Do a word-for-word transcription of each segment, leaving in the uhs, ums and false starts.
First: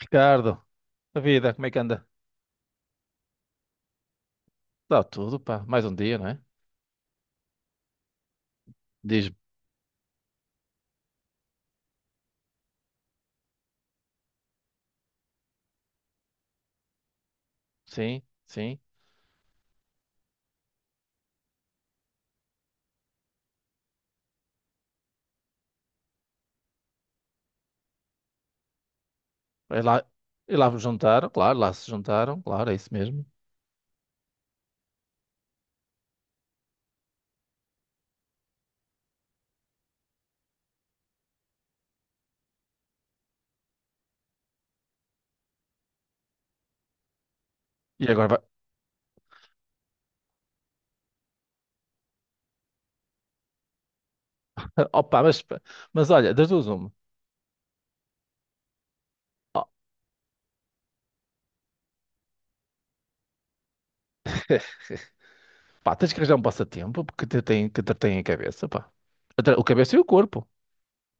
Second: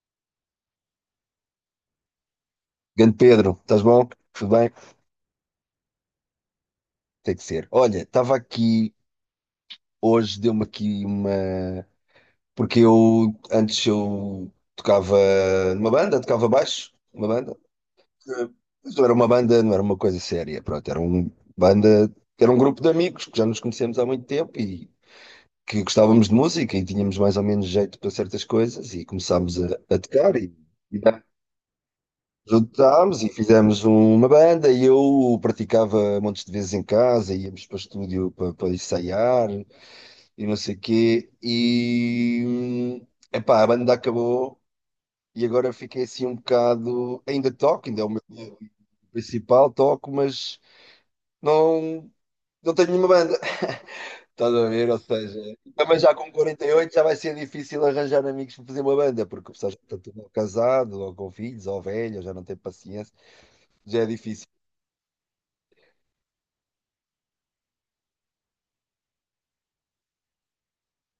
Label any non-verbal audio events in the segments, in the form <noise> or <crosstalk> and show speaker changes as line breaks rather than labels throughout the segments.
Ricardo, a vida, como é que anda?
Grande Pedro, estás bom? Tudo bem?
Dá tudo, pá. Mais um dia, não é?
Tem que ser. Olha, estava aqui
Diz-me.
hoje, deu-me aqui uma. Porque eu antes eu tocava numa banda, tocava baixo, uma banda.
Sim, sim.
Mas não era uma banda, não era uma coisa séria, pronto, era um banda, era um grupo de amigos que já nos conhecemos há muito tempo e que gostávamos de música e tínhamos mais ou menos jeito para certas coisas e começámos a,
E
a
lá,
tocar e
e lá vos juntaram, claro, lá se juntaram, claro, é isso
juntámos
mesmo.
e fizemos um, uma banda, e eu praticava montes de vezes em casa, íamos para o estúdio para, para ensaiar e não sei o quê. E hum, epá, a banda acabou e agora fiquei assim um bocado. Ainda toco, ainda é
E
o meu
agora vai.
principal, toco, mas não, não tenho nenhuma banda. <laughs> Estás a ver?
<laughs>
Ou
Opa, mas,
seja, também
mas
já com
olha, das
quarenta
duas
e
uma.
oito já vai ser difícil arranjar amigos para fazer uma banda, porque o
Ó,
pessoal já está tudo casado, ou com filhos, ou velho, já não tem paciência, já é difícil.
pá, tens que arranjar um passatempo porque te tem, que te tem a cabeça, pá. Atra- O cabeça e o corpo.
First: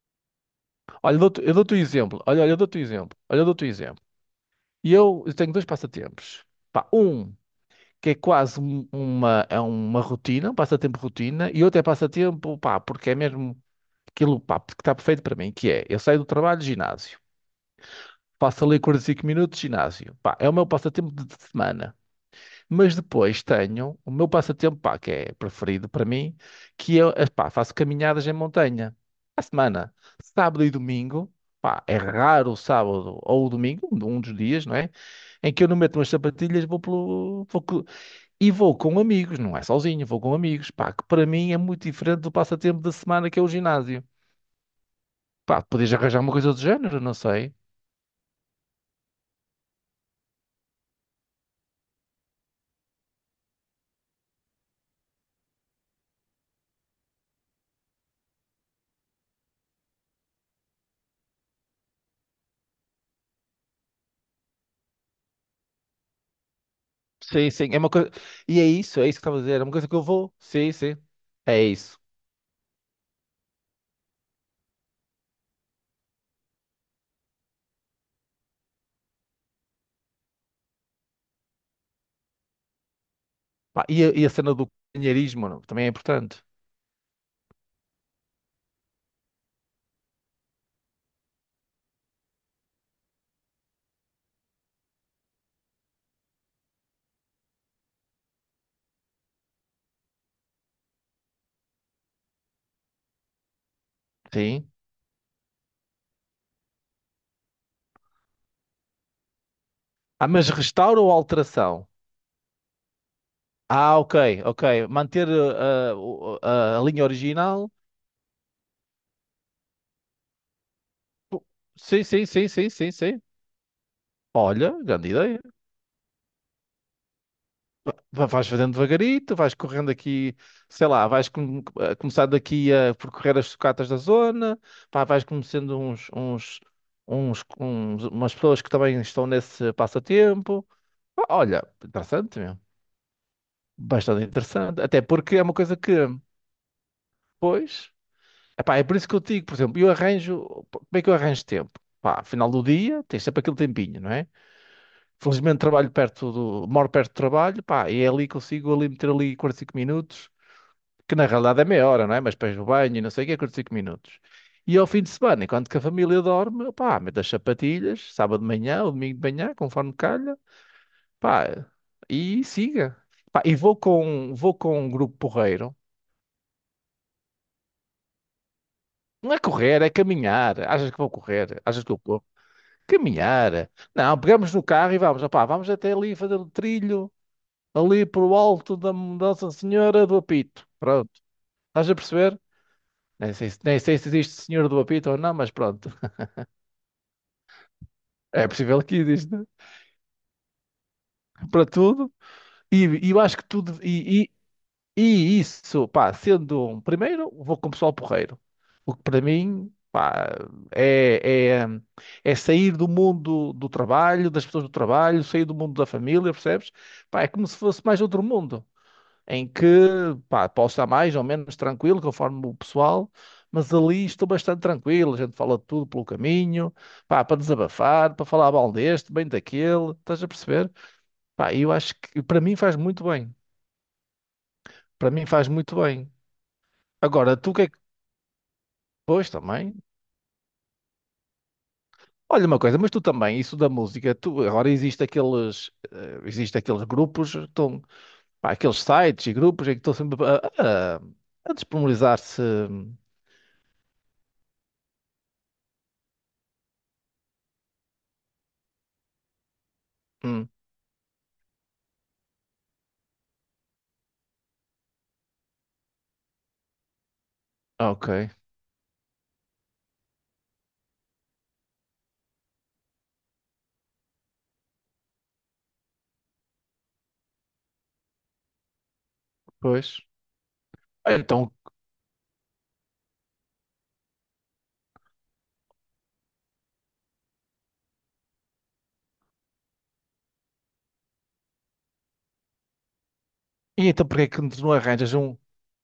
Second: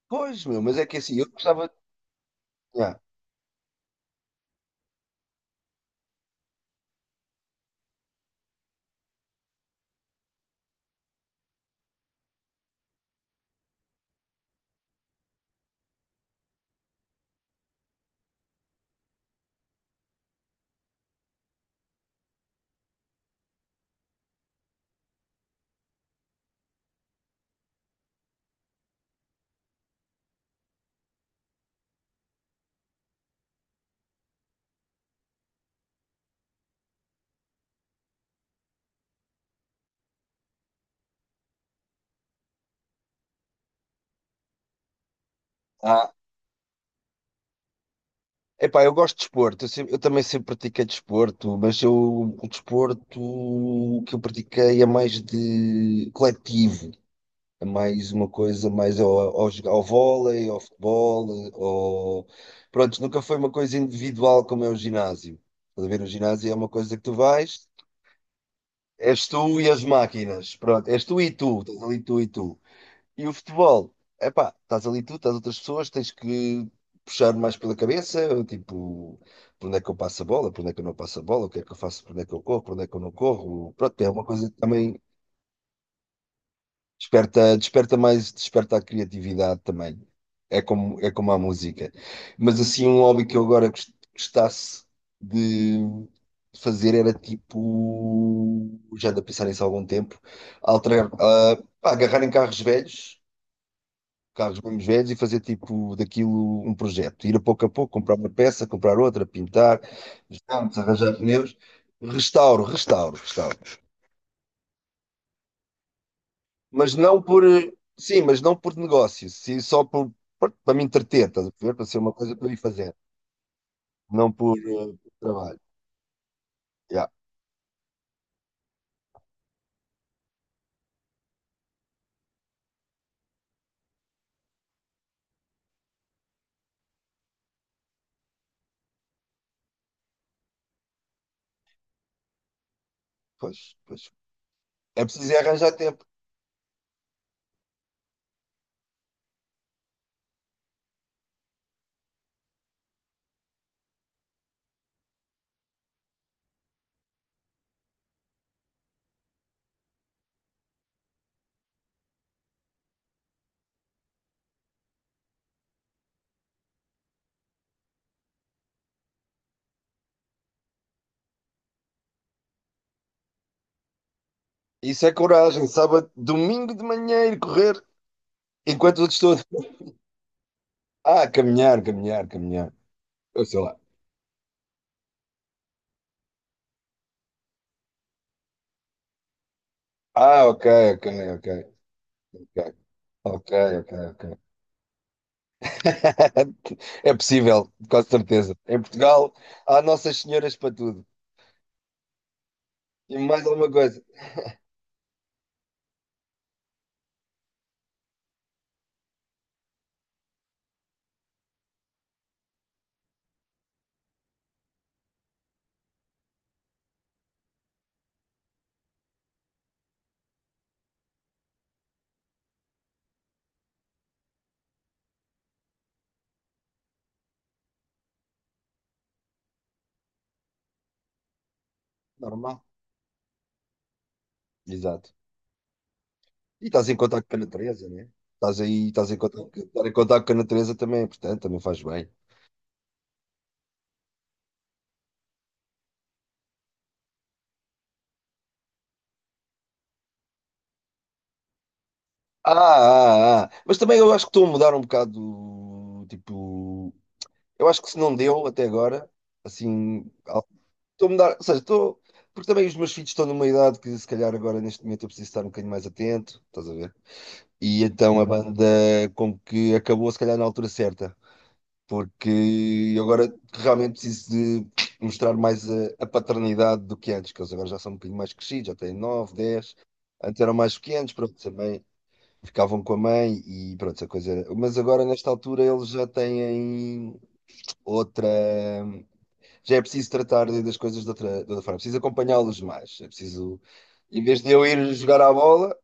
Pois, meu, mas é que
Olha,
assim,
eu
eu
dou-te eu
gostava.
dou-te um exemplo. Olha, olha, eu dou-te um
Yeah.
exemplo. Olha, eu dou-te um exemplo. E eu, eu tenho dois passatempos. Pá, um que é quase um- uma, é uma rotina, um passatempo rotina, e outro é passatempo, pá, porque é mesmo. Aquilo, pá, que está perfeito para mim, que é, eu saio do trabalho, ginásio. Faço ali quarenta e cinco minutos, ginásio. Pá, é o meu passatempo de de semana. Mas depois tenho o meu passatempo, pá, que é preferido para mim, que eu, eh, pá, faço caminhadas em montanha. À semana, sábado e domingo, pá, é raro o sábado ou o domingo, um um dos dias, não é? Em que eu não meto umas sapatilhas, vou pelo, vou co- e vou com amigos, não é sozinho, vou com amigos, pá, que para mim é muito diferente do passatempo da semana que é o ginásio. Pá, podias
Ah,
arranjar uma coisa do género, não sei.
epá, eu gosto de desporto, eu, sempre- eu também sempre pratiquei desporto, mas eu, o desporto que eu pratiquei é mais de coletivo, é mais uma coisa mais ao, ao, jogar- ao vôlei, ao futebol, ao... Pronto, nunca foi uma coisa individual como é o ginásio. Estás a ver, o ginásio é uma coisa que tu
Sim,
vais,
sim, é uma coisa. E é isso, é isso que
és
estava a
tu
dizer. É
e
uma
as
coisa que eu vou.
máquinas,
Sim,
pronto,
sim.
és tu e tu,
É
estás ali
isso.
tu e tu. E o futebol, epá, estás ali tu, estás outras pessoas, tens que puxar mais pela cabeça, tipo, por onde é que eu passo a bola, por onde é que eu não passo a bola, o que é que eu faço, por onde é que eu corro, por onde é que eu não corro.
Pá,
Pronto,
e,
é
a,
uma
e a
coisa
cena
que
do
também
companheirismo, não? Também é importante.
desperta, desperta mais, desperta a criatividade também. É como, é como a música. Mas assim, um hobby que eu agora gos- gostasse de fazer era tipo, já ando a pensar nisso há algum tempo, alterar, ah, pá, agarrar em carros velhos, carros
Sim.
mesmo velhos, e fazer tipo daquilo um projeto. Ir a pouco a pouco, comprar uma peça, comprar outra, pintar,
Ah, mas
juntos,
restauro ou
arranjar pneus,
alteração?
restauro, restauro, restauro.
Ah, ok, ok. Manter uh, uh, o- a, a
Mas
linha
não por,
original.
eh, sim, mas não por negócio, sim, só por, por- para me entreter, estás a ver? Para ser
Sim,
uma
sim,
coisa para
sim,
eu ir
sim, sim,
fazer,
sim.
não por,
Olha,
eh,
grande
por
ideia.
trabalho. Yeah,
Va- Vais fazendo devagarito, vais correndo aqui, sei lá, vais com- a começar daqui a percorrer as sucatas da zona, pá, vais conhecendo uns, uns, uns, uns- umas pessoas que também estão nesse passatempo. Pá, olha, interessante mesmo,
pois, pois.
bastante interessante, até
É preciso
porque
é
é uma
arranjar
coisa que...
tempo.
Pois, epá, é por isso que eu te digo, por exemplo, eu arranjo, como é que eu arranjo tempo? Pá, final do dia, tens sempre aquele tempinho, não é? Felizmente trabalho perto do, moro perto do trabalho, pá, e é ali que consigo ali meter ali quarenta e cinco minutos que na realidade é meia hora, não é? Mas depois o banho e não sei o que é curto cinco minutos. E ao fim de semana, enquanto que a família dorme, pá, mete as sapatilhas, sábado de manhã ou domingo de manhã, conforme calha, pá, e siga. Pá, e vou com, vou com um
Isso é
grupo
coragem,
porreiro.
sábado, domingo de manhã ir correr, enquanto os
Não é
outros estão
correr, é caminhar. Achas que vou
a... Ah,
correr?
caminhar,
Achas que eu
caminhar,
corro?
caminhar. Eu sei
Caminhar.
lá.
Não, pegamos no carro e vamos, opá, vamos até ali fazer o trilho, ali para o alto da Nossa Senhora do
Ah, ok,
Apito.
ok,
Pronto.
ok.
Estás a perceber?
Ok.
Nem sei,
Ok,
se- nem
ok,
sei se existe
ok.
Senhora do Apito ou não, mas pronto.
<laughs> É possível, com
É
certeza. Em
possível que
Portugal
exista
há Nossas Senhoras para tudo.
para tudo. E, e
E
eu acho que
mais alguma
tudo.
coisa.
E, e, e isso, pá, sendo um primeiro, vou com o pessoal porreiro. O que para mim, pá, é, é, é sair do mundo do trabalho, das pessoas do trabalho, sair do mundo da família, percebes? Pá, é como se fosse mais outro mundo, em que, pá, posso estar mais ou menos tranquilo, conforme o pessoal. Mas ali estou bastante tranquilo, a gente fala de tudo pelo caminho, pá, para desabafar, para falar mal deste, bem daquele, estás a perceber? Pá, eu acho que para mim
Normal.
faz muito bem.
Exato.
Para mim faz muito bem.
E estás em contacto com
Agora,
a
tu o que é que...
natureza, não é? Estás aí, estás em
Pois
contacto,
também.
estar em contacto com a natureza também é importante, também faz bem.
Olha uma coisa, mas tu também, isso da música, tu, agora existe aqueles, eh, existe aqueles grupos, estão, pá, aqueles sites e grupos em que estão sempre a, a, a disponibilizar-se.
Ah, ah, ah. Mas também eu acho que estou a mudar um bocado, tipo, eu acho que se não deu até agora, assim, al-
Hum,
estou a mudar, ou seja, estou, porque também os meus filhos estão numa idade que se calhar agora neste momento eu preciso estar um bocadinho mais atento, estás a ver? E então a
ok,
banda como que acabou se calhar na altura certa, porque eu agora realmente preciso de mostrar mais a, a paternidade do que antes, que eles agora já são um bocadinho mais crescidos, já têm nove dez.
pois.
Antes eram mais pequenos,
Ah,
pronto,
Então,
também ficavam com a mãe e pronto, essa coisa era. Mas agora nesta altura eles já têm outra. Já é preciso tratar de- das coisas de outra, de outra forma, é preciso acompanhá-los mais, é preciso.
e então
Em
porquê é que
vez de
tu
eu
não
ir
arranjas
jogar à
um.
bola,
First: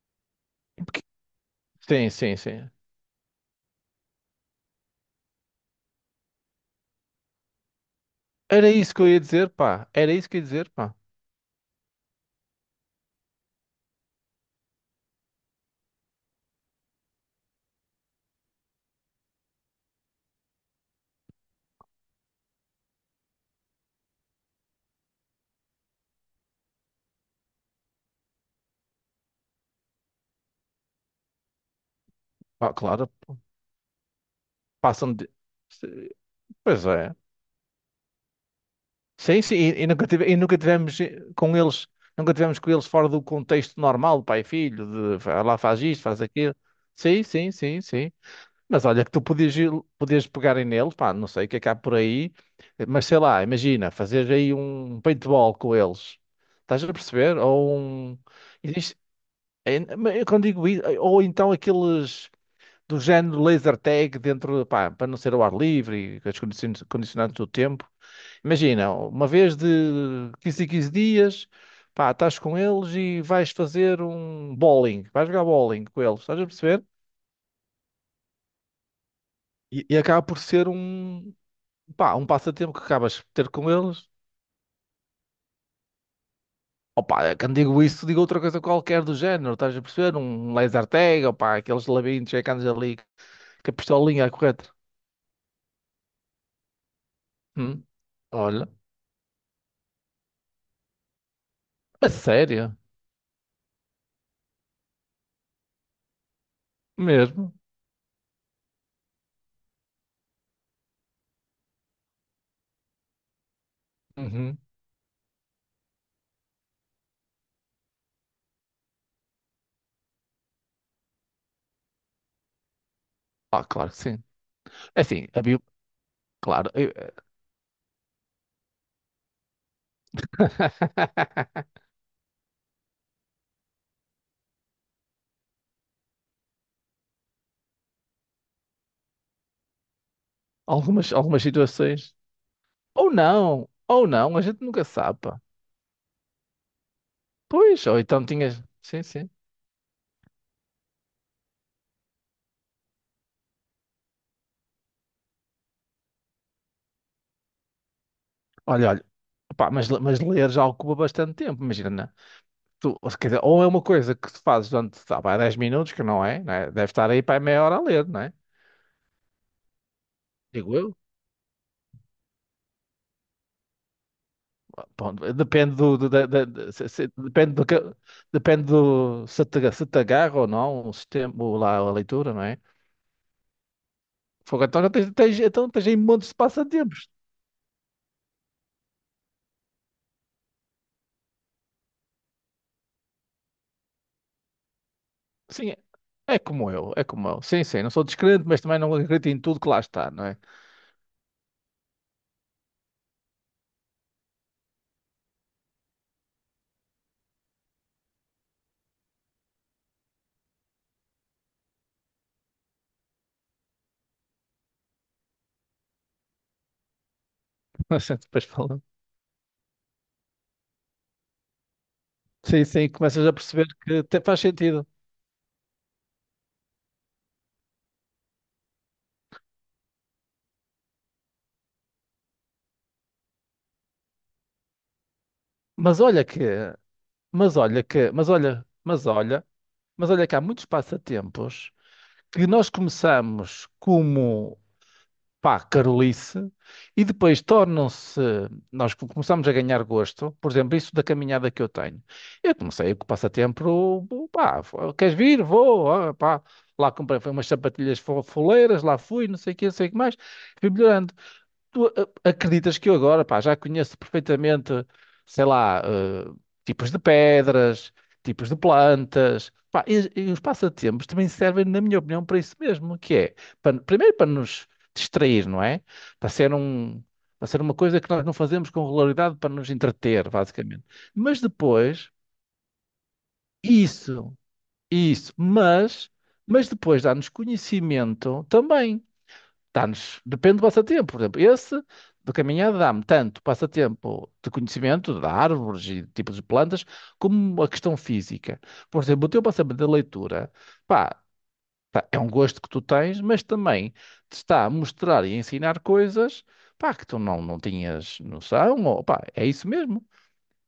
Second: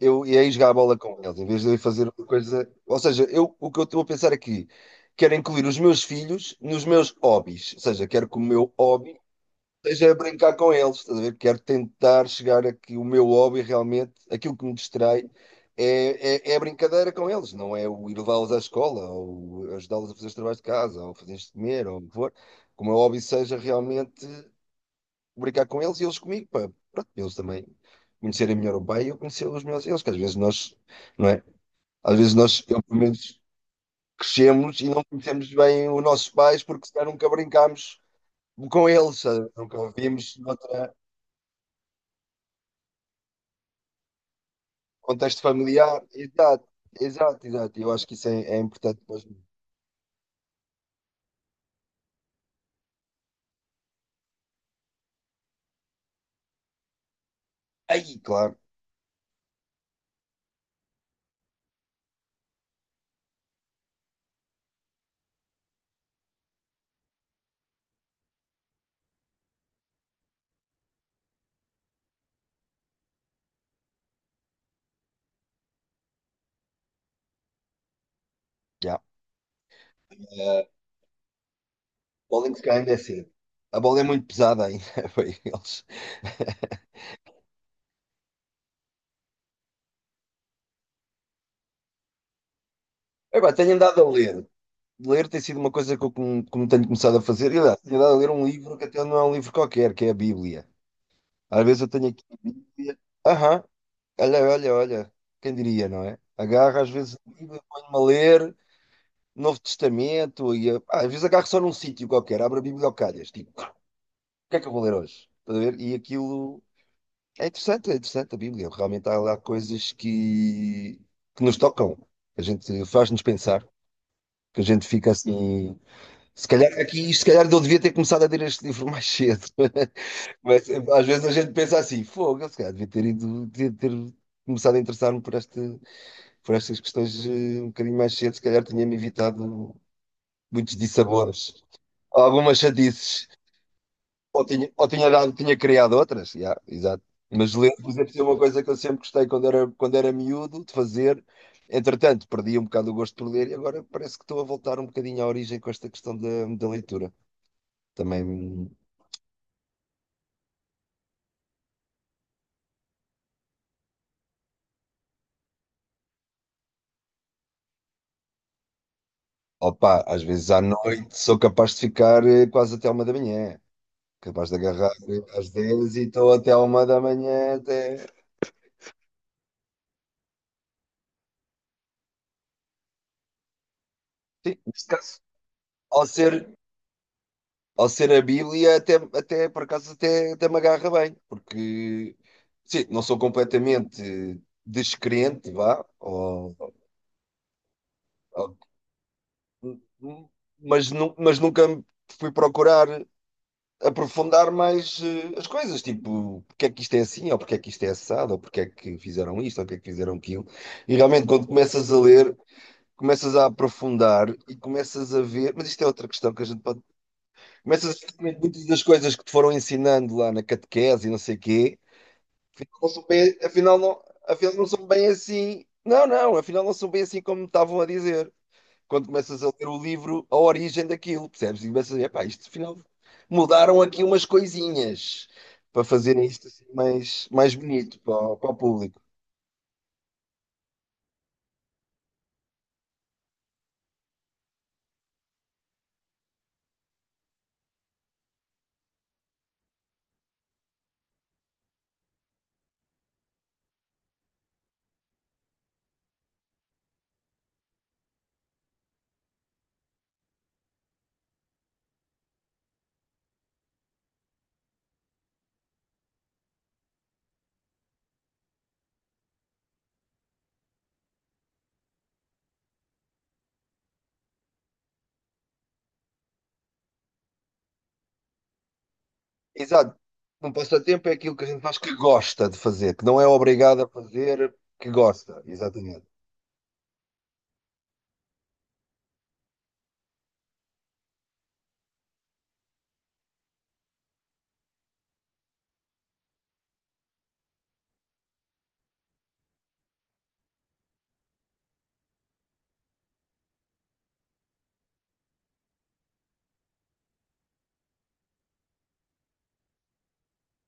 eu ia jogar a bola
Porque...
com eles, em vez de eu ir fazer
Sim,
uma
sim,
coisa.
sim.
Ou seja, eu, o que eu estou a pensar aqui, quero incluir os meus filhos nos meus hobbies. Ou seja, quero que o
Era
meu
isso que eu
hobby
ia dizer, pá. Era
seja
isso que eu ia
brincar
dizer,
com
pá.
eles. Estás a ver? Quero tentar chegar a que o meu hobby realmente, aquilo que me distrai, é, é, é a brincadeira com eles, não é o ir levá-los à escola, ou ajudá-los a fazer os trabalhos de casa, ou fazer de comer, ou o que for. Que o meu hobby seja realmente brincar com eles e eles comigo, pá. Pronto, eles também conhecerem melhor o pai e eu conhecer os meus eles, que às vezes nós, não é? Às vezes nós,
Pá,
eu, pelo
claro,
menos, crescemos e não
passam de...
conhecemos bem os nossos pais
Pois
porque se calhar
é.
nunca brincámos com eles,
Sim,
sabe?
sim,
Nunca
e, e
o
nunca tive, e
vimos
nunca
noutro
tivemos eh, com eles, nunca tivemos com eles fora do contexto normal, pai e filho, de
contexto
fa- lá faz
familiar.
isto, faz aquilo.
Exato,
Sim,
exato,
sim,
exato.
sim,
E eu acho
sim.
que isso é, é
Mas
importante
olha que
para
tu
os miúdos.
podias, ir- podias pegar em neles, pá, não sei o que é que há por aí, eh, mas sei lá, imagina, fazer aí um paintball com eles. Estás a perceber? Ou um...
Aí, claro,
Existe, é, mas eu quando digo isso, ou então aqueles do género laser tag dentro, pá, para não ser ao ar livre, e com as condicionantes condicionantes do tempo. Imagina, uma vez de quinze em quinze dias, pá, estás com eles e vais fazer um bowling, vais jogar bowling com eles, estás a perceber?
já.
E, e acaba por
Eh,
ser um, pá, um
bowling se
passatempo
calhar
que
ainda é
acabas por
cedo.
ter com
A bola é
eles.
muito pesada ainda <laughs> para eles. <laughs>
Opa, quando digo isso, digo outra coisa qualquer do género, estás a perceber? Um laser tag, opá, aqueles labirintos é que andas ali,
Epá,
com
tenho
a
andado a
pistolinha é
ler.
correto.
Ler tem sido uma coisa que eu como, como tenho começado a fazer. E aliás,
Hum,
tenho dado a ler um
olha,
livro que até não é um livro qualquer, que é a Bíblia. Às vezes eu tenho
a
aqui a
sério,
Bíblia. Aham, olha, olha, olha. Quem diria, não é? Agarro às vezes a
mesmo.
Bíblia, ponho-me a ler Novo Testamento e ah, às vezes agarro só num sítio qualquer, abro a Bíblia ao calhas. Tipo, o que
Uhum.
é que eu vou ler hoje? Estás a ver? E aquilo é interessante, é interessante a Bíblia. Realmente há lá coisas que, que nos tocam, que a gente faz-nos
Ah,
pensar,
claro que sim.
que a gente
É
fica
assim, havia,
assim. Se
claro,
calhar
eu...
aqui, se calhar eu devia ter começado a ler este livro mais cedo. <laughs> Mas eh, às vezes a gente pensa
<laughs>
assim, fogo, eu se calhar devia ter ido, devia ter começado a interessar-me por esta, por estas questões, eh, um bocadinho mais cedo, se calhar tinha-me evitado muitos
algumas, algumas
dissabores,
situações.
algumas
Ou
chatices,
não, ou não, a
ou
gente
tinha,
nunca
ou tinha
sabe,
dado,
pá.
tinha criado outras, já, exato. Mas ler,
Pois,
por
ou
exemplo, é
então
uma coisa
tinhas.
que eu sempre
Sim,
gostei
sim.
quando era, quando era miúdo de fazer. Entretanto, perdi um bocado o gosto por ler e agora parece que estou a voltar um bocadinho à origem com esta questão da, da leitura. Também
Olha, olha, pá, mas, mas ler já ocupa bastante tempo, imagina, né? Tu, ou, se- Quer dizer, ou é uma coisa que tu fazes durante, tá, pá, dez minutos, que não é, né? Deve estar aí para meia hora a ler, não é?
opa, às vezes à
Digo eu.
noite sou capaz de ficar eh, quase até à uma da manhã. Capaz de agarrar
Pá,
eh, às
depende
dez
do,
e
do- da-
estou
da-
até à
da-
uma
se-
da
se- depende
manhã
do que,
até.
depende do se te, se te agarra ou não o sistema, o lá, a leitura, não é?
Sim,
Fogo, então
neste
já tens,
caso,
tens, então tens aí
ao
montes de
ser,
passatempo.
ao ser a Bíblia, até, até por acaso, até até me agarra bem, porque sim, não sou completamente descrente,
Sim, é
vá,
é
ou-
como eu, é como eu. Sim, sim, não sou descrente, mas também não acredito em tudo que lá está, não
ou-
é?
mas, nu- mas nunca fui procurar aprofundar mais eh, as coisas, tipo, porque é que isto é assim, ou porque é que isto é assado, ou porque é que fizeram isto, ou porque é que fizeram aquilo. E realmente, quando começas a ler, começas a aprofundar e começas a ver. Mas isto é outra questão que a gente pode.
<laughs>
Começas a
Mas
ver que
depois
muitas das
falando.
coisas que te foram ensinando lá na catequese e não sei o quê,
Sim,
afinal
sim,
não são
começas a
bem,
perceber
afinal
que
não,
até faz
afinal não
sentido.
são bem assim. Não, não, afinal não são bem assim como me estavam a dizer quando começas a ler o livro, a origem daquilo, percebes? E começas a ver, pá, isto afinal mudaram aqui umas coisinhas para
Mas olha
fazerem
que,
isto assim mais, mais
mas olha
bonito
que,
para,
mas
o- para o
olha,
público.
mas olha, mas olha que há muitos passatempos que nós começamos como, pá, carolice, e depois tornam-se, nós co- começamos a ganhar gosto, por exemplo, isso da caminhada que eu tenho. Eu comecei com o passatempo, pá, fo- queres vir? Vou, ah, pá. Lá comprei foi umas sapatilhas fo- foleiras, lá fui, não sei o que, não sei o que mais, fui melhorando. Tu a- acreditas que eu agora, pá, já conheço perfeitamente, sei lá, eh, tipos de pedras, tipos de plantas, pá, e, e os passatempos também servem, na minha opinião, para isso mesmo, que é, para- primeiro para nos distrair, não é? Para ser um, para ser uma coisa que nós não fazemos com regularidade para nos
Exato.
entreter,
Um
basicamente.
passatempo é aquilo
Mas
que a gente faz, que
depois,
gosta de fazer, que não é obrigado a
isso,
fazer, que
isso,
gosta. Exatamente.
mas, mas depois dá-nos conhecimento também, dá-nos, depende do passatempo, por exemplo, esse de caminhada dá-me tanto passatempo de conhecimento de árvores e de tipos de plantas, como a questão física. Por exemplo, o teu passatempo da leitura, pá, tá, é um gosto que tu tens, mas também te está a mostrar e a ensinar coisas, pá, que tu não, não tinhas noção, ou, pá, é isso mesmo.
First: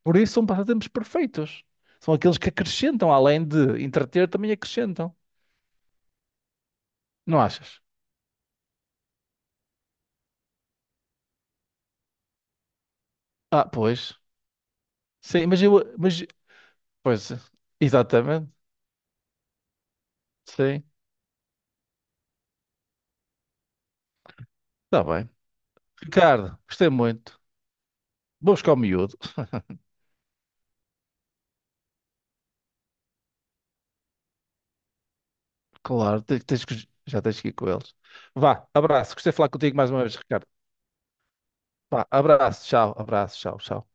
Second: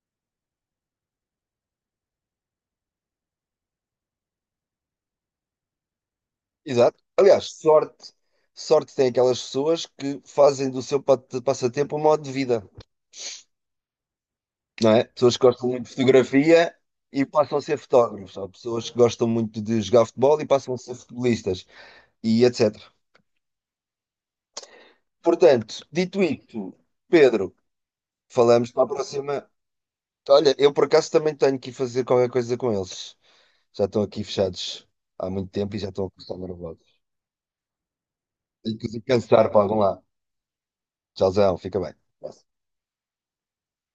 Por isso são passatempos perfeitos. São aqueles que acrescentam, além de entreter, também acrescentam.
Exato.
Não
Aliás,
achas?
sorte, sorte tem aquelas pessoas que fazem do seu pa- passatempo um modo de vida.
Ah, pois.
Não é? Pessoas que
Sim, mas
gostam
eu,
muito de
mas...
fotografia e
Pois, é,
passam a ser fotógrafos, ou
exatamente.
pessoas que gostam muito de jogar futebol e passam a
Sim,
ser futebolistas, e etc.
está bem.
Portanto, dito
Ricardo,
isto,
gostei muito.
Pedro,
Vou
falamos
buscar o
para a
miúdo.
próxima. Olha, eu por acaso também tenho que ir fazer qualquer coisa com eles. Já estão aqui fechados há muito tempo e já estão a
Claro,
começar
te- tens que-
nervosos.
já tens que ir com eles. Vá,
Tenho que os
abraço. Gostei de falar
cansar para algum
contigo mais uma
lado.
vez, Ricardo.
Tchauzão, fica bem.
Vá, abraço, tchau, abraço, tchau, tchau.